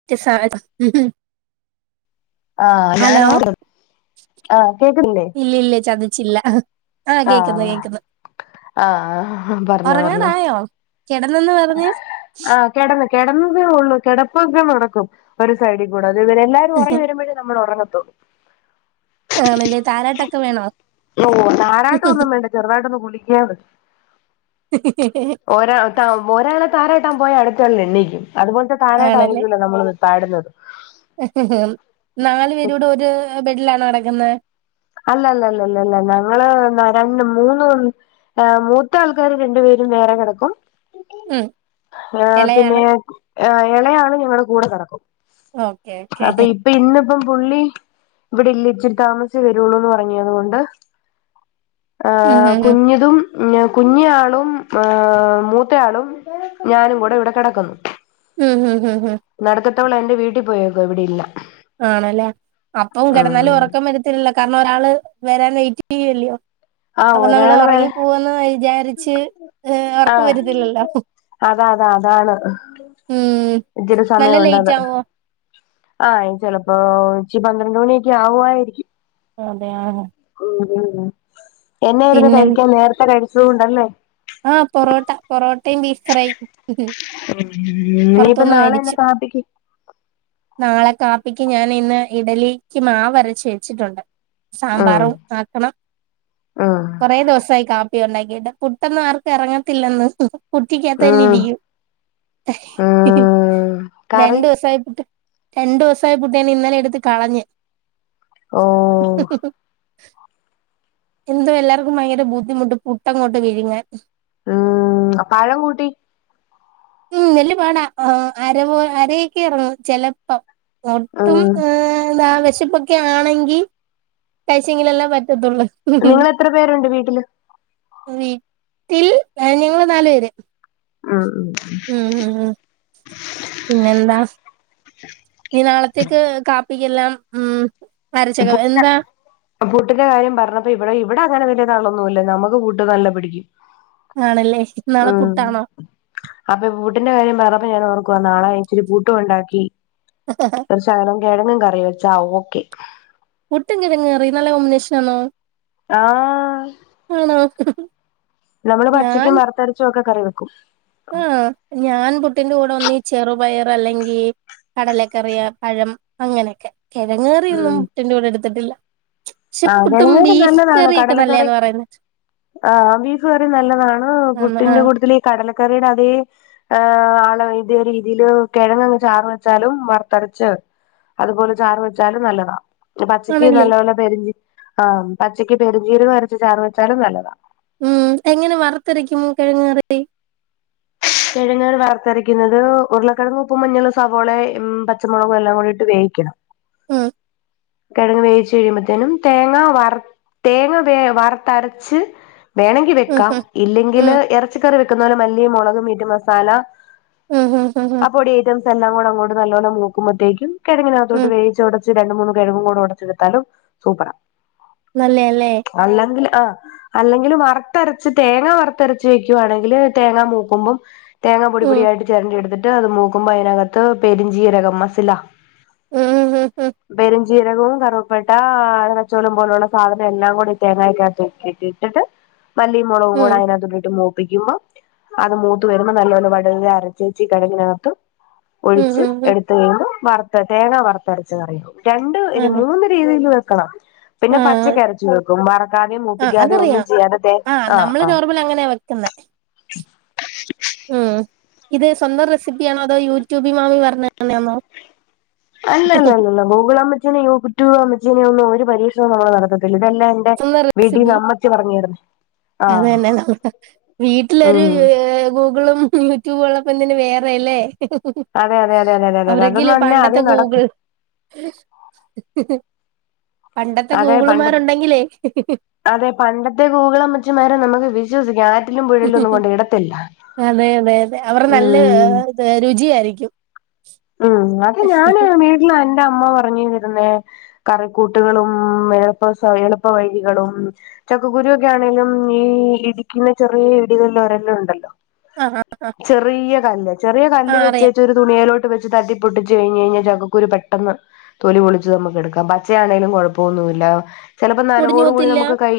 [unintelligible] [unintelligible] ആഹ് ഞാൻ ഹലോ ഓർ ആഹ് കേക്കുന്നില്ലേ ഇല്ല ഇല്ല ചതിച്ചില്ല ആഹ് കേക്കുന്ന് കേക്കുന്നു ആഹ് പറഞ്ഞോ പറഞ്ഞോ ഉറങ്ങാടായോ കിടന്നെന്ന് പറഞ്ഞ് ആഹ് കിടന്ന് കിടന്നതേ ഒള്ളൂ കിടപ്പൊക്കെ നടക്കും ഒരു സൈഡിൽ കൂടെ അതു വരെ എല്ലാവരും ഉറങ്ങി വരുമ്പേത്തേക്കേ നമ്മൾ ഉറങ്ങത്തൊള്ളു ആണല്ലേ താരാട്ടൊക്കെ വേണോ ഓ താരാട്ട് ഒന്നും വേണ്ട ചെറുതായിട്ടൊന്ന് കുല്ക്കിയാമതി ഓരാ ഒരാളെ താരാട്ടാൻ പോയാ അടുത്താള് എണ്ണീക്കും അതുപോലത്തെ താരാട്ടാ ആണല്ലേ ആയിരിക്കില്ല നമ്മൾ പാടുന്നത് നാലു പേരൂടെ ഒരു ബെഡിലാണോ കിടക്കുന്നത് അല്ല അല്ല അല്ല ല്ല ല്ല ല്ല ല്ല ഞങ്ങള് എന്താ രണ്ട് മൂന്ന് മൂത്ത ആൾക്കാര് രണ്ടു പേരും വേറെ കിടക്കും ഉം ഏഹ് പിന്നെ ഇളയാള് ഏഹ് ഇളയാള് ഞങ്ങളടെ കൂടെ കെടക്കും ഓക്കേ ഓക്കേ ഇപ്പം ഇന്നിപ്പം പുള്ളി ഇവിടെ ഇല്ല ഇച്ചിരി താമസി ച്ചേ വെരുവൊളളുന്ന് പറഞ്ഞു അതുകൊണ്ട് ഉം ഏഹ് കുഞ്ഞിതും കുഞ്ഞി ആളും ഏഹ് മൂത്തെയാളും ഞാനും കൂടെ ഇവിടെ കിടക്കുന്നു ഉം ഉം ഉം നട്ക്കത്തവള് എന്റെ വീട്ടിൽ പോയേക്ക ഇവിടെ ഇല്ല ആണല്ലേ അപ്പം കിടന്നാലും ഉം ഉറക്കം വരത്തില്ലല്ലോ കാരണം ഒരാള് വരാൻ വെറ്റ് ചെയ്യല്ലയോ ആഹ് അപ്പൊ നമ്മൾ ഒരാള് ഉറങ്ങി വരാ പോവന്ന് വിചാരിച്ച് ഏഹ് ഒർക്കം ആഹ് വരത്തില്ലല്ലോ അതാ അതാ അതാണ് ഉം ഇച്ചെരി നല്ല സമയം ലേറ്റ് ഉണ്ടത് ആവോ ആഹ് ചെലപ്പോ ഉച്ചി പന്ത്രണ്ട് മണിയൊക്കെ ആവുആയിരിക്കും അതെ ഉം ഉം എന്നെയിര്ന്നു പിന്നെ കഴിക്കാൻ നേരത്തെ കഴിച്ചത് കൊണ്ടല്ലേ ആഹ് പൊറോട്ട പൊറോട്ടയും ബീഫ് ഫ്രൈയും ഉം ഇനീയിപ്പം പൊറത്തുന്ന് നാളെ എന്നാ മേടിച്ചു കാപ്പിക്ക് നാളെ കാപ്പിക്ക് ഞാൻ ഇന്ന് ഇഡലിക്ക് മാവ് അരച്ച് വെച്ചിട്ടുണ്ട് ഉം സാമ്പാറും ആക്കണം ഉം കൊറേ ദിവസായി കാപ്പി ഉണ്ടാക്കിട്ട് പുട്ടൊന്നും ആർക്കും ഇറങ്ങത്തില്ലെന്ന് കുറ്റിക്കാത്തെ ഉം നിധിയും ഉം കറി രണ്ടൂസായി പുട്ട് രണ്ടു ദിവസായി പുട്ട് ഞാൻ ഇന്നലെ എടുത്ത് കളഞ്ഞ് ഓഹ് [inaudible] എന്തോ എല്ലാർക്കും ഭയങ്കര ബുദ്ധിമുട്ട് പുട്ടങ്ങോട്ട് വിഴുങ്ങാൻ ഉം പഴം കൂട്ടി ഉം വല്ല്യ പാടാ ആ അര പോ അരയൊക്കെ ഇറങ്ങു ചിലപ്പം ഒട്ടും ഉം ഏ എന്താ വിശപ്പ ഒക്കെ ആണെങ്കി കഴിച്ചെങ്കില് അല്ലെ പറ്റത്തൊള്ളൂ നിങ്ങള് എത്ര പേരുണ്ട് വീട്ടില് വീട്ടിൽ ഏ ഞങ്ങള് നാല് പേര് ആഹ് ആഹ് ഉം ഉം ഉം പിന്നെന്താ? നീ നാളത്തേക്ക് കാപ്പിക്ക്ല്ലാം ഉം അരച്ചൊക്കെ പുട്ടാ എന്താ പുട്ടിന്റെ കാര്യം പറഞ്ഞപ്പോ ഇവിടെ ഇവിടെ അങ്ങനെ വലിയ ആളൊന്നുല്ല നമുക്ക് പുട്ട് നല്ല പിടിക്കും ആണല്ലേ നാളെ ആഹ് പുട്ടാണോ അപ്പൊ പുട്ടിന്റെ കാര്യം പറഞ്ഞപ്പ ഞാൻ ഓർക്കുവ നാളെ ഇച്ചിരി പുട്ടും ഉണ്ടാക്കി [unintelligible] കെഴങ്ങും കറി വെച്ചാ ഓക്കെ പുട്ടും കിഴങ്ങ് കറി നല്ല കോമ്പിനേഷൻ ആണോ ആഹ് ആണോ നമ്മള് പച്ചക്കും വറ്ത്തരച്ചും ഒക്കെ കറി വെക്കും ഉം ഞാൻ പുട്ടിന്റെ കൂടെ ഒന്നെങ്കി ചെറുപയർ അല്ലെങ്കി കടലക്കറിയ പഴം അങ്ങനൊക്കെ ഉം കിഴങ്ങറിയൊന്നും പുട്ടിന്റെ കൂടെ എടുത്തിട്ടില്ല പക്ഷെ ആഹ് പുട്ടും കിഴങ്ങ് കറി ബീഫ് നല്ലതാണ് കറിയൊക്കെ കടലക്കറി നല്ലയാന്ന് പറയുന്ന ആഹ് ബീഫ് കറി നല്ലതാണ് ആന്ന് പുട്ടിന്റെ ആഹ് കൂട്ടത്തിൽ ഈ കടലക്കറിയുടെ അതേ ഏ ആളെ അയിൻ്റെ ഒരു രീതിയില് കിഴങ്ങ് ചാറ് വെച്ചാലും വറത്തരച്ച് അതുപോലെ ചാറ് വെച്ചാലും നല്ലതാ പച്ചയ്ക്ക് ആണല്ലേ നല്ലപോല്ലെ പെരിഞ്ചി ആഹ് പച്ചയ്ക്ക് പെരിഞ്ചീരകം അരച്ച് ചാറ് വെച്ചാലും നല്ലതാ ഉം എങ്ങനെ വറുത്തെരക്കും കിഴങ്ങ് കറി കിഴങ്ങ്കള് വാർത്തരക്കുന്നത് ഉരുളക്കിഴങ് ഉപ്പും മഞ്ഞൾ സവോളെ പച്ചമുളകും എല്ലാം കൂടിയിട്ട് വേവിക്കണം ഉം കിഴങ്ങ് വേവച്ച് കഴിയുമ്പോത്തേനും തേങ്ങ വറ തേങ്ങ വേ വർത്തരച്ച് വേണെങ്കി ഉം വെക്കാം ഇല്ലെങ്കില് ഉം ഇറച്ചിക്കറി വെക്കുന്ന പോലെ മല്ലിം മുളകും മീറ്റ് മസാല ഉം ഉം ഉം ആ ഉം പൊടി ഐറ്റംസ് എല്ലിം കൂടെ അങ്ങോട്ടേക്ക് നല്ലോണം മൂക്കുമ്പോത്തേക്കും കിഴങ്ങിനകത്തോട്ട് ഉം വേവിച്ച് ഒടച്ച് രണ്ട് മൂന്നും കൂടെ ഒടച്ചെടുത്താലും സൂപ്പറ നല്ലയാല്ലേ അല്ലെങ്കിൽ ആഹ് അല്ലെങ്കിലും വറ്ത്തരച്ച് തേങ്ങ വറ്ത്തരച്ച് വെക്കുവാണെങ്കില് തേങ്ങ മൂക്കുമ്പം തേങ്ങാ പൊടി ഉം പൊടിയായിട്ട് ചിരണ്ടി എടുത്തിട്ട് അത് മൂക്കുമ്പോ അതിനകത്ത് പെരിഞ്ചീരകം മസ് ല ഉം ഉം ഉം പെരഞ്ചീരകവും, കറുപ്പേട്ട, അറച്ചോലം, പോലുള്ള സാധനം എല്ലാം കൂടി തേങ്ങക്കകത്ത് ഇടിട്ട്. ഇിട്ടിട്ട് മല്ലിം, മുളകും. കൂടെ ഉം അതിനകത്തിട്ട് മൂപ്പിക്കുമ്പോ അത് മൂത്ത് വരുമ്പോ നല്ലൊണ്ണം വടവില് അരച്ച് വെച്ച് കടകിനകത്ത്. ഉം ഒഴിച്ച് ഉം ഉം എടുത്ത് കഴിയുമ്പോ വറുത്ത തേങ്ങ വറുത്തരച്ച്കറിയോ രണ്ട് അതെ മൂന്ന് രീതിൽ വെക്കണം പിന്നെ ആഹ് പച്ചക്ക് അരച്ച് വകണം. കുബറക്കാതെയും മൂപ്പിക്കാതെയും ഒന്നും ചെയ്യാതെ തെ ആ ആ നമളള് അങ്ങനെ വെ ക്ക്ന്നേ ഉം ഇത് സ്വന്തം റെസിപ്പിയാണോ അതോ യൂട്യൂബി മാമി പറഞ്ഞ് തരുന്നാണോ? അല്ല അല്ല അല്ലല്ല ഗൂഗിൾ അമ്മച്ചിനെയോ യുട്യൂബ് അമ്മച്ചിനെയൊന്നും ഒരു പരീക്ഷണം നമ്മള് നടത്തത്തില്ല ഇതെല്ലാം. ന്റെ സ്വന്തം വീടീന്ന് അമ്മച്ചി പറഞ്ഞ് തര്ന്ന അതന്നെ നമ്മ വീട്ടിലൊരു ഉം ഗൂഗിളും യൂട്യൂബ് ഉള്ളപ്പോ എന്തിന് വേറെ അല്ലേ അതെ അതെ അതെ അതെ അതെ അതെ അവരെങ്കലെ അതൊന്നും അല്ല പണ്ടത്തെ ആദ്യം ഗൂഗിൾ. നടക്കും ഹ് ഹ് ഹ് പണ്ടത്തെ അതെ പണ്ട ഗൂഗിളുമാരുണ്ടെങ്കിലേ. അതെ പണ്ടത്തെ ഗൂഗുളമ്മച്ചിമാരെ നമുക്ക് വിശ്വസിക്കാംവേ. അതെ അതെ അതെ അവർ നല്ല ഉം രുചിയായിരിക്കും. ഉം അതെ ഞാന് വീട്ടില് എന്റെ അമ്മ പറഞ്ഞിരുന്നേ. കറിക്കൂട്ടുകളും എളുപ്പ എളുപ്പ വഴികളും. ചക്കഗുരു ഒക്കെ ആണെങ്കലും. ഈ ഇടിക്കുന്ന ചെറിയ ഇടികളില് ഒരെല്ലാം ഉണ്ടല്ലോ? ആ ആ ആ ചെറിയ കല്ല് ചെറിയ കല്ല് വെച്ചിട്ട് ഒരു തുണയിലോട്ട് വെച്ച് തട്ടിപ്പൊട്ടിച്ച് കഴിഞ്ഞ് കഴിഞ്ഞാ ചക്കൂര് പെട്ടെന്ന്. തൊലി പൊളിച്ചച്ച് നമുക്ക് എടുക്കാം. പച്ചയാണെങ്കലും കൊഴപ്പമൊന്നുമില്ല. ചിലപ്പോ പൊടിഞ്ഞു നനവോടു കൂടി പോത്തില്ല നമുക്ക് കൈ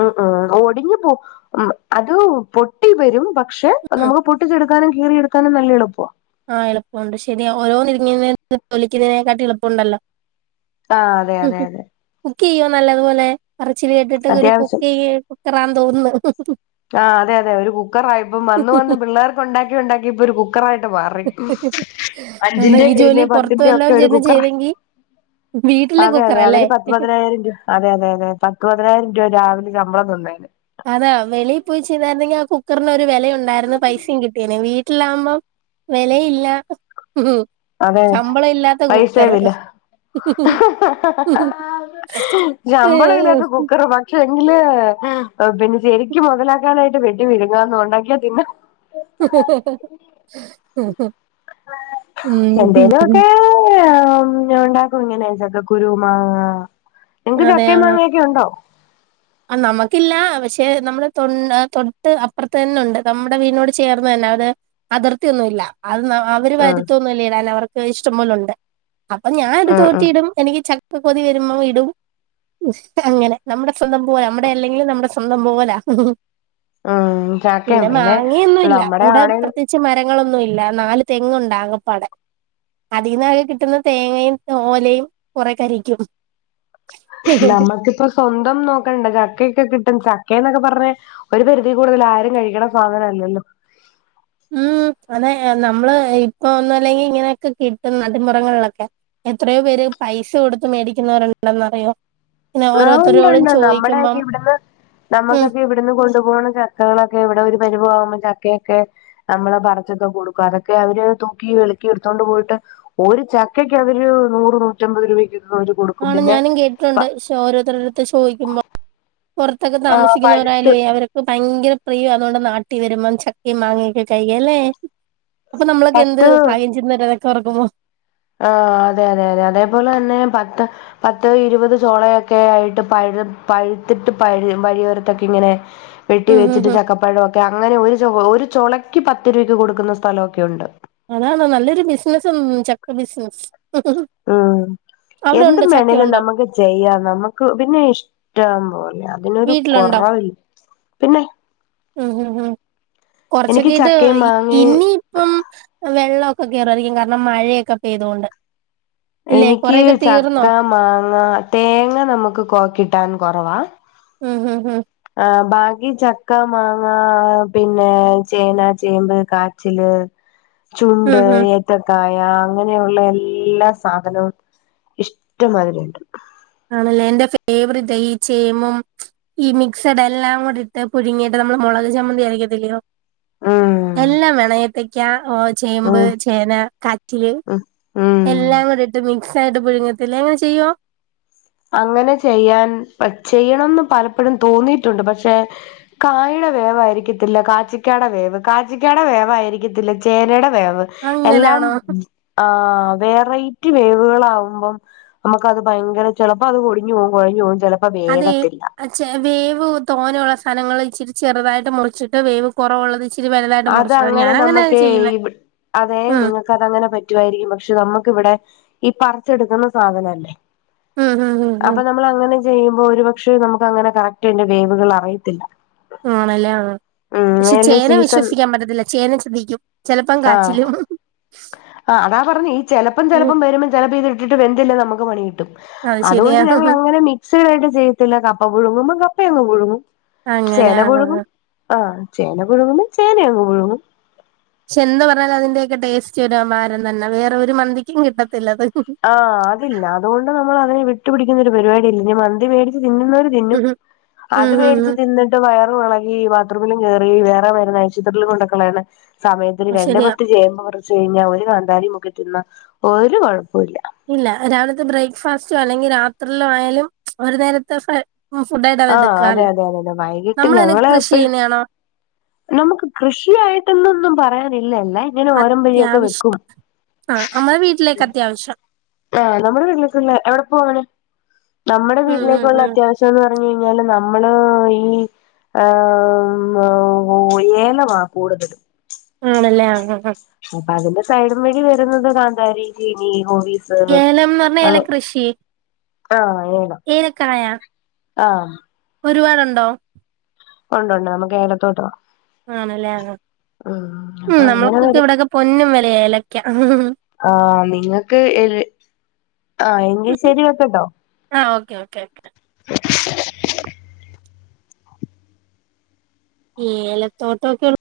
ഉം ഉം ഒടിഞ്ഞു പോവും അത് പൊട്ടി വരും പക്ഷെ ഉം നമുക്ക്. പട്ടിച്ചെടുക്കാനും കീറിയെടുക്കാനും നല്ല എളുപ്പമാണ്. ആഹ് എളുപ്പുണ്ട് ശരി ഓരോ നടുങ്ങ് പേളിക്കുന്നതിനെക്കാട്ടുംഎളുപ്പമുണ്ടല്ലോ? ആ അതെ അതെ അതെ കുക്ക് ചെയ്യോ നല്ലതുപോലെ പറച്ചില് കേട്ടിട്ട്. ഒരു അത്യാവശ്യം കുക്ക് കുക്കറാണെന്ന് തോന്നുന്നു. ആ അതെ അതെ ഒരു കുക്കറ. ആ ഇപ്പ വന്ന് വന്ന് പിള്ളേർക്ക് ഉണ്ടാക്കി ഉണ്ടാക്കി. ഇപ്പേ ഒരു കു കുക്കറായിട്ട് മാറി എന്നാ ഈ അഞ്ചിന്റെയും, ജോലി ഏഴിന്റെയും, പുറത്തു പത്തിന്റെയും, ഒക്കെ വല്ലോം ഒരു ചെന്ന് കുക്കർ. ചെയ്തെങ്കി വീട്ടില് അതെ അതെ കുക്കറല്ലേ അതൊരു പത്ത പതിനായിരം രൂപ അതെ അതെ അതെ പത്തുപതിനായിരം രൂപ രാവിലെ ശമ്പളം തന്നേക്ക്. അതാ വെളിപോയി ചെയ്തായിരുന്നെങ്കിൽ. ആ കുക്കറിന് ഒരു വിലയുണ്ടായിരുന്നു. പൈസയും കിട്ടിയേനേ വീട്ടിലാകുമ്പോ വെലയില്ല. ഹ് ഹ് അതെ പൈസയുമില്ല. ഹ് ഹ് ഹ് ശമ്പളം ഇല്ലാത്ത കുക്കർ മർ. പക്ഷെങ്കില് പിന്നെ ശരിക്കും മുതലാക്കാനായിട്ട് വെണ്ടി വിഴങ്ങുകന്ന് ഉണ്ടാക്കിയാൽ പിന്നെ [unintelligible] ഉം എന്തേലുമൊക്കെ ഞൻ ഉണ്ടാക്കും. ഇങ്ങനെ ചക്ക കുരു മാങ്ങ നിങ്ങക്ക് അതെ ചക്ക ആ മാങ്ങൊ യെക്കെ ഉണ്ടോ? ആ നമുക്കില്ല. പക്ഷെ നമ്മുടെ തൊ തൊട്ട് അപ്പുറത്ത് തന്നെുണ്ട്. നമ്മുടെ വീടിനോട് ചേർന്ന് തന്നെ അത്. അതിർത്തിയൊന്നുംമില്ല. അത് അവര് ഉം വരുത്തൊന്നുംല്ല. ഇടാൻ അവർക്ക് ഇഷ്ടം പേലുണ്ട്. അപ്പേ ഞാൻ എടുത്ത് ഉം ഉം കൊത്തിയിടും എനിക്ക് ചക്ക കൊതി വരുമ്പോ ഇടും അങ്ങനെ നമ്മുടെ നമ്മടെ അല്ലെങ്കിലും നമ്മുടെ സ്വന്തം പോലാ ഉം ചക്കയും പിന്നെ മാങ്ങയൊന്നുമില്ല നമ്മടെ ഇവിടെ ആണേലും പ്രത്യേ പച്ച മരങ്ങളൊന്നും ഇല്ല നാല് തെങ്ങുണ്ട് ആകെപ്പാടെ അതിന്ന്ആകെ കിട്ടുന്ന തേങ്ങയും ഓലയും കുറെ കരിക്കും നമ്മക്കിപ്പോ സ്വന്തം നോക്കണ്ട ചക്കൊക്കെ കിട്ടും ചക്ക എന്നൊക്കെ പറഞ്ഞ ഒരു പരിധി കൂടുതൽ ആരും കഴിക്കണ സാധനം അല്ലല്ലോ ഉം അതെ നമ്മള് ഇപ്പ ഒന്നും അല്ലെങ്കിൽ ഇങ്ങനെയൊക്കെ കിട്ടും നടിപുറങ്ങളിലൊക്കെ എത്രയോ പേര് പൈസ കൊടുത്ത് മേടിക്കുന്നവരുണ്ടെന്നറിയോ ഇങ്ങനെ ആഹ ഓരോരുത്തരോടും ഉണ്ട്ണ്ട് നമ്മുടെ ചോദിക്കുമ്പം ഒക്കെ ഇവിടുന്ന് ഉം നമ്മുക്കൊക്കെ ഇവിടു ഇവിന്ന് കൊണ്ടുപോകുന്ന ചക്കകളൊക്കെ ഇവിടെ ഒരു പരിവ് ആകുമ്പോ ചക്കയൊക്കെ നമ്മള് പറിച്ചൊക്കെ കൊടുക്കും അതൊക്കെ അവര് തൂക്കി വളക്കി എടുത്തോണ്ട് പോയിട്ട് ഒരു ചക്കക്ക് അവര് നൂറ് നൂറ്റമ്പത് രൂപക്ക് [inaudible] ആണ് ഞാനും കേട്ടിട്ടുണ്ട് ഓരോരുത്തടെത്ത് ചോദിക്കുമ്പോൾ പുറത്തൊക്കെ ആ പഴുത്ത് താമസിക്കുന്നവരാലും അവര് ഭയങ്കര പ്രിയം അതുകൊണ്ട് നാട്ടി വരുമ്പോം ചക്കയും മാങ്ങൊക്കെ കഴിക്കാൻ അല്ലെ അപ്പേ നമ്മളൊക്കെ എന്ത് പത്ത് ഭാഗ്യം ചെയ്യുന്നുണ്ട് അതൊക്കെ ഓർക്കുമ്പോൾ ആഹ അതെ അതെ അതെ അതെപോലെ തന്നെ പത്ത് പത്തോ ഇരുപതോ ചോളയായിട്ട് പഴ പഴുത്തിട്ട് പഴ് വഴിയോരത്തിങ്ങനെ വെട്ടി ഉം ഉം വെച്ചിട്ട് ഉം ചക്കപ്പഴൊക്കെ അങ്ങനെ ഒരു ചൊ ഒരു ചൊളക്ക് പത്ത് രൂപയ്ക്ക് കൊടുക്കുന്ന സ്ഥലമൊക്കെ ഉണ്ട് അതാണോ നല്ലൊരു ബിസിനസ്സാണ്‌ ചക്ക ബിസിനസ്സ് ഉം എന്ത് ഉണ്ടോ വേണേലും ചക്കയുണ്ടോ നമുക്ക് ചെയ്യാ നമുക്ക് പിന്നെ ഇഷ്ടം പോലെ അതിനൊരു കൊറവില്ല പിന്നെ ഉ ഉ എനിക്ക് കൊറച്ചൊക്കെ ഇത് ചക്കയും മാങ്ങയും ഇനി ഇപ്പം വെള്ളക്കെ കേറുആയിരിക്കും കാരണം മഴയൊക്കെ പെയ്തോണ്ട് അല്ലെ എനിക്ക് കൊറെയൊക്കെ ചക്ക തീർന്നോ മാങ്ങ തേങ്ങ നമുക്ക് കൊ കിട്ടാൻ കുറവാ. ഹും ഹും ഹും ആഹ ബാക്കി ചക്ക മാങ്ങ പിന്നെ ചേന ചേമ്പ് കാച്ചില്. [unintelligible] ചുണ്ട് ഉം ഹും എ ത്തക്കായ അങ്ങനെയുള്ള എല്ലാ സാധനവും ഇഷ്ടംമാതിരി ഉണ്ട്. ആണല്ലേ എന്റെ ഫേവറേറ്റാ ഈ ചേമും ഈ മിക്സഡ് എല്ലാം കൂടി ഇട്ട് പുഴുങ്ങിയിട് നമ്മള് മുളക് ചമ്മന്തി അരക്കത്തില്ലയോ. ഉം എല്ലാം വേണം ഏത്തക്ക ഓ ചേമ്പ് ഉം ചേന കാറ്റില്. ഉം ഉം എല്ലാം കൂടി ഇട്ട് മിക്സ് ആയിട്ട് പുഴുങ്ങത്തില്ലേ അങ്ങനെ ചെയ്യോ. അങ്ങനെ ചെയ്യാൻ ചെയ്യണംന്ന് പലപ്പോഴും തോന്നിയിട്ടുണ്ട് പക്ഷെ. കായുടെ വേവ് ആയിരിക്കത്തില്ല കാച്ചിക്കാടെ വേവ് കാച്ചിക്കാടെ വേവ ആയിരിക്കത്തില്ല ചേനയുടെ വേവ്. എല്ലാം അങ്ങനാണോ ഉം ആഹ് വെറൈറ്റി വേവുകളാവുമ്പം നമുക്കത് ഭയങ്കര ചെലപ്പോ അത് കൊടിഞ്ഞു പോവും കൊഴഞ്ഞു പോവും ചെലപ്പോ വേവത്തില്ല. ആഹാ വേവ് തോന്നെയുള്ള സ്ഥലങ്ങളിൽ ഇച്ചിരി ചെറുതായിട്ട് മുറിച്ചിട്ട് വേവ് കുറവുള്ളത് ഇച്ചി അത് അങ്ങനെ നമുക്കെ -അതെ ഉം നിങ്ങക്ക് അതങ്ങനെ പറ്റുവായിരിക്കും പക്ഷെ നമുക്കിവിടെ ഈ പറിച്ചെടുക്കുന്ന സാധനം അല്ലേ. ഉം ഉം അപ്പൊ ഉം നമ്മള് അങ്ങനെ ചെയ്യുമ്പോ ഒരു പക്ഷെ നമുക്ക് അങ്ങനെ കറക്റ്റ് അതിന്റെ വേവുകൾ അറിയത്തില്ല. ആണല്ലേ ആഹ ഉം പക്ഷെ ഏതായാലും ചേന സീസൺ വിശ്വസിക്കാൻ പറ്റത്തില്ല ചേന ചതിക്കും. ചെലപ്പം ആഹ് കാച്ചിലും ആ അതാ പറഞ്ഞേ ഈ ചെലപ്പം ഉം ചെലപ്പം വരുമ്പം ചെലപ്പോ ഇതി ട്ടിട്ട് വെന്തില്ലേ നമുക്ക് പണി കിട്ടും അത് ശരിയാ അതുകൊണ്ട് ഞങ്ങളങ്ങനെ മി സ്ഥിരായിട്ട് ചെയ്യത്തില്ല കപ്പ പുഴുങ്ങുമ്പം കപ്പയങ്ങ് പുഴുങ്ങും അങ്ങനെ ചേന ആ ആ ആ. പുഴുങ്ങും. ആഹ് ചേന പുഴുങ്ങുമ്പം ചേന അങ്ങ് പുഴുങ്ങും. ക്ഷെ എന്ത് പറഞ്ഞാല് അതിന്റെയൊക്കെ ടേസ്റ്റ് ഒരു അപാരം തന്നെ വേറെ ഒരു മന്തിക്കും കിട്ടത്തില്ലത്. ആഹ് അതില്ല അതുകൊണ്ട് നമ്മള് അതിനെ വിട്ടുപിടിക്കുന്ന ഒരു പരിപാടി ഇല്ല ഞ്ഞി മന്തി മേടിച്ച് തിന്നുന്നൊരു തിന്നും ഉം ഉം അത് ഉം മേടിച്ച് ഉം തിന്നിട്ട ട്ട് വയറും എളകി ബാത്റൂമിലും കേറി വേറെ വരുന്ന ആശുപത്രിയിലും കൊണ്ട്‌ക്കളയാണ സമയത്ത്ന് അത് രണ്ട്‌ ശരിയാ പത്ത് ചേമ്പ് മുറിച്ച് കഴിഞ്ഞാ ഒരു കാന്താരിം മുക്കി തിന്നാ ഒരു കുഴപ്പോല്ല. ഇല്ല രാവിലത്തെ ബ്രേക്ക്ഫാസ്റ്റോ അല്ലെങ്കി രാത്രിലോ ആയാലും ഒരു നേരത്തെ ഫ്ര ഫുഡായിട്ട് അവ ആഹ് അതെ എടുക്കാലോ അതെ അതെ അതെ വൈകിട്ട് നമ്മളനെ ഞങ്ങള് കൃഷി എപ്പഴും ചെയ്യുന്നേണോ. നമുക്ക് കൃഷിയായിട്ടന്നൊന്നും പറയാനില്ലല്ലേ. അത്യാവിശ്യം ആ നമ്മ വീട്ടിലേക്ക് അത്യാവിശ്യം ആ നമ്മുടെ വീട്ടിലേക്കുള്ള എവിടെ പോവാണ് നമ്മുടെ ഉം ഉം വീട്ടിലേക്കുള്ള ഉം അത്യാവിശ്യ ന്ന് പറഞ്ഞ് കഴിഞ്ഞാല് നമ്മള് ഈ ആ-മ്മം ഏലമാ കൂടുതല്. ആണല്ലേ ആഹ് ആഹ് ആഹ് [unintelligible] സൈഡും വഴി വരുന്നത് കാന്താരി ചീനി ഹോവി [unintelligible] ഏലംന്ന് പറഞ്ഞാ ഏല ആഹ് കൃഷി ആഹ് ഏടാം ഏലക്കായ ആഹ് ഒരുപാടുണ്ടോ ഉണ്ട്‌ ണ്ട് നമ്മുക്ക് ഏലത്തോട്ടവാ. ആണല്ലേ ആ ഉം ഉം അപ്പൊ അങ്ങനെ നമുക്കൊക്കെ വരും ഇവിടെക്കെ പൊന്നും വിലയാ ഏലക്കാ. ആഹ് നിങ്ങൾക്ക് എ എങ്കിൽ ശരി വെക്കട്ടോ. ആഹ് ഓക്കെ ഓക്കെ ഓക്കെ. ഏലത്തോട്ടമൊക്കെ.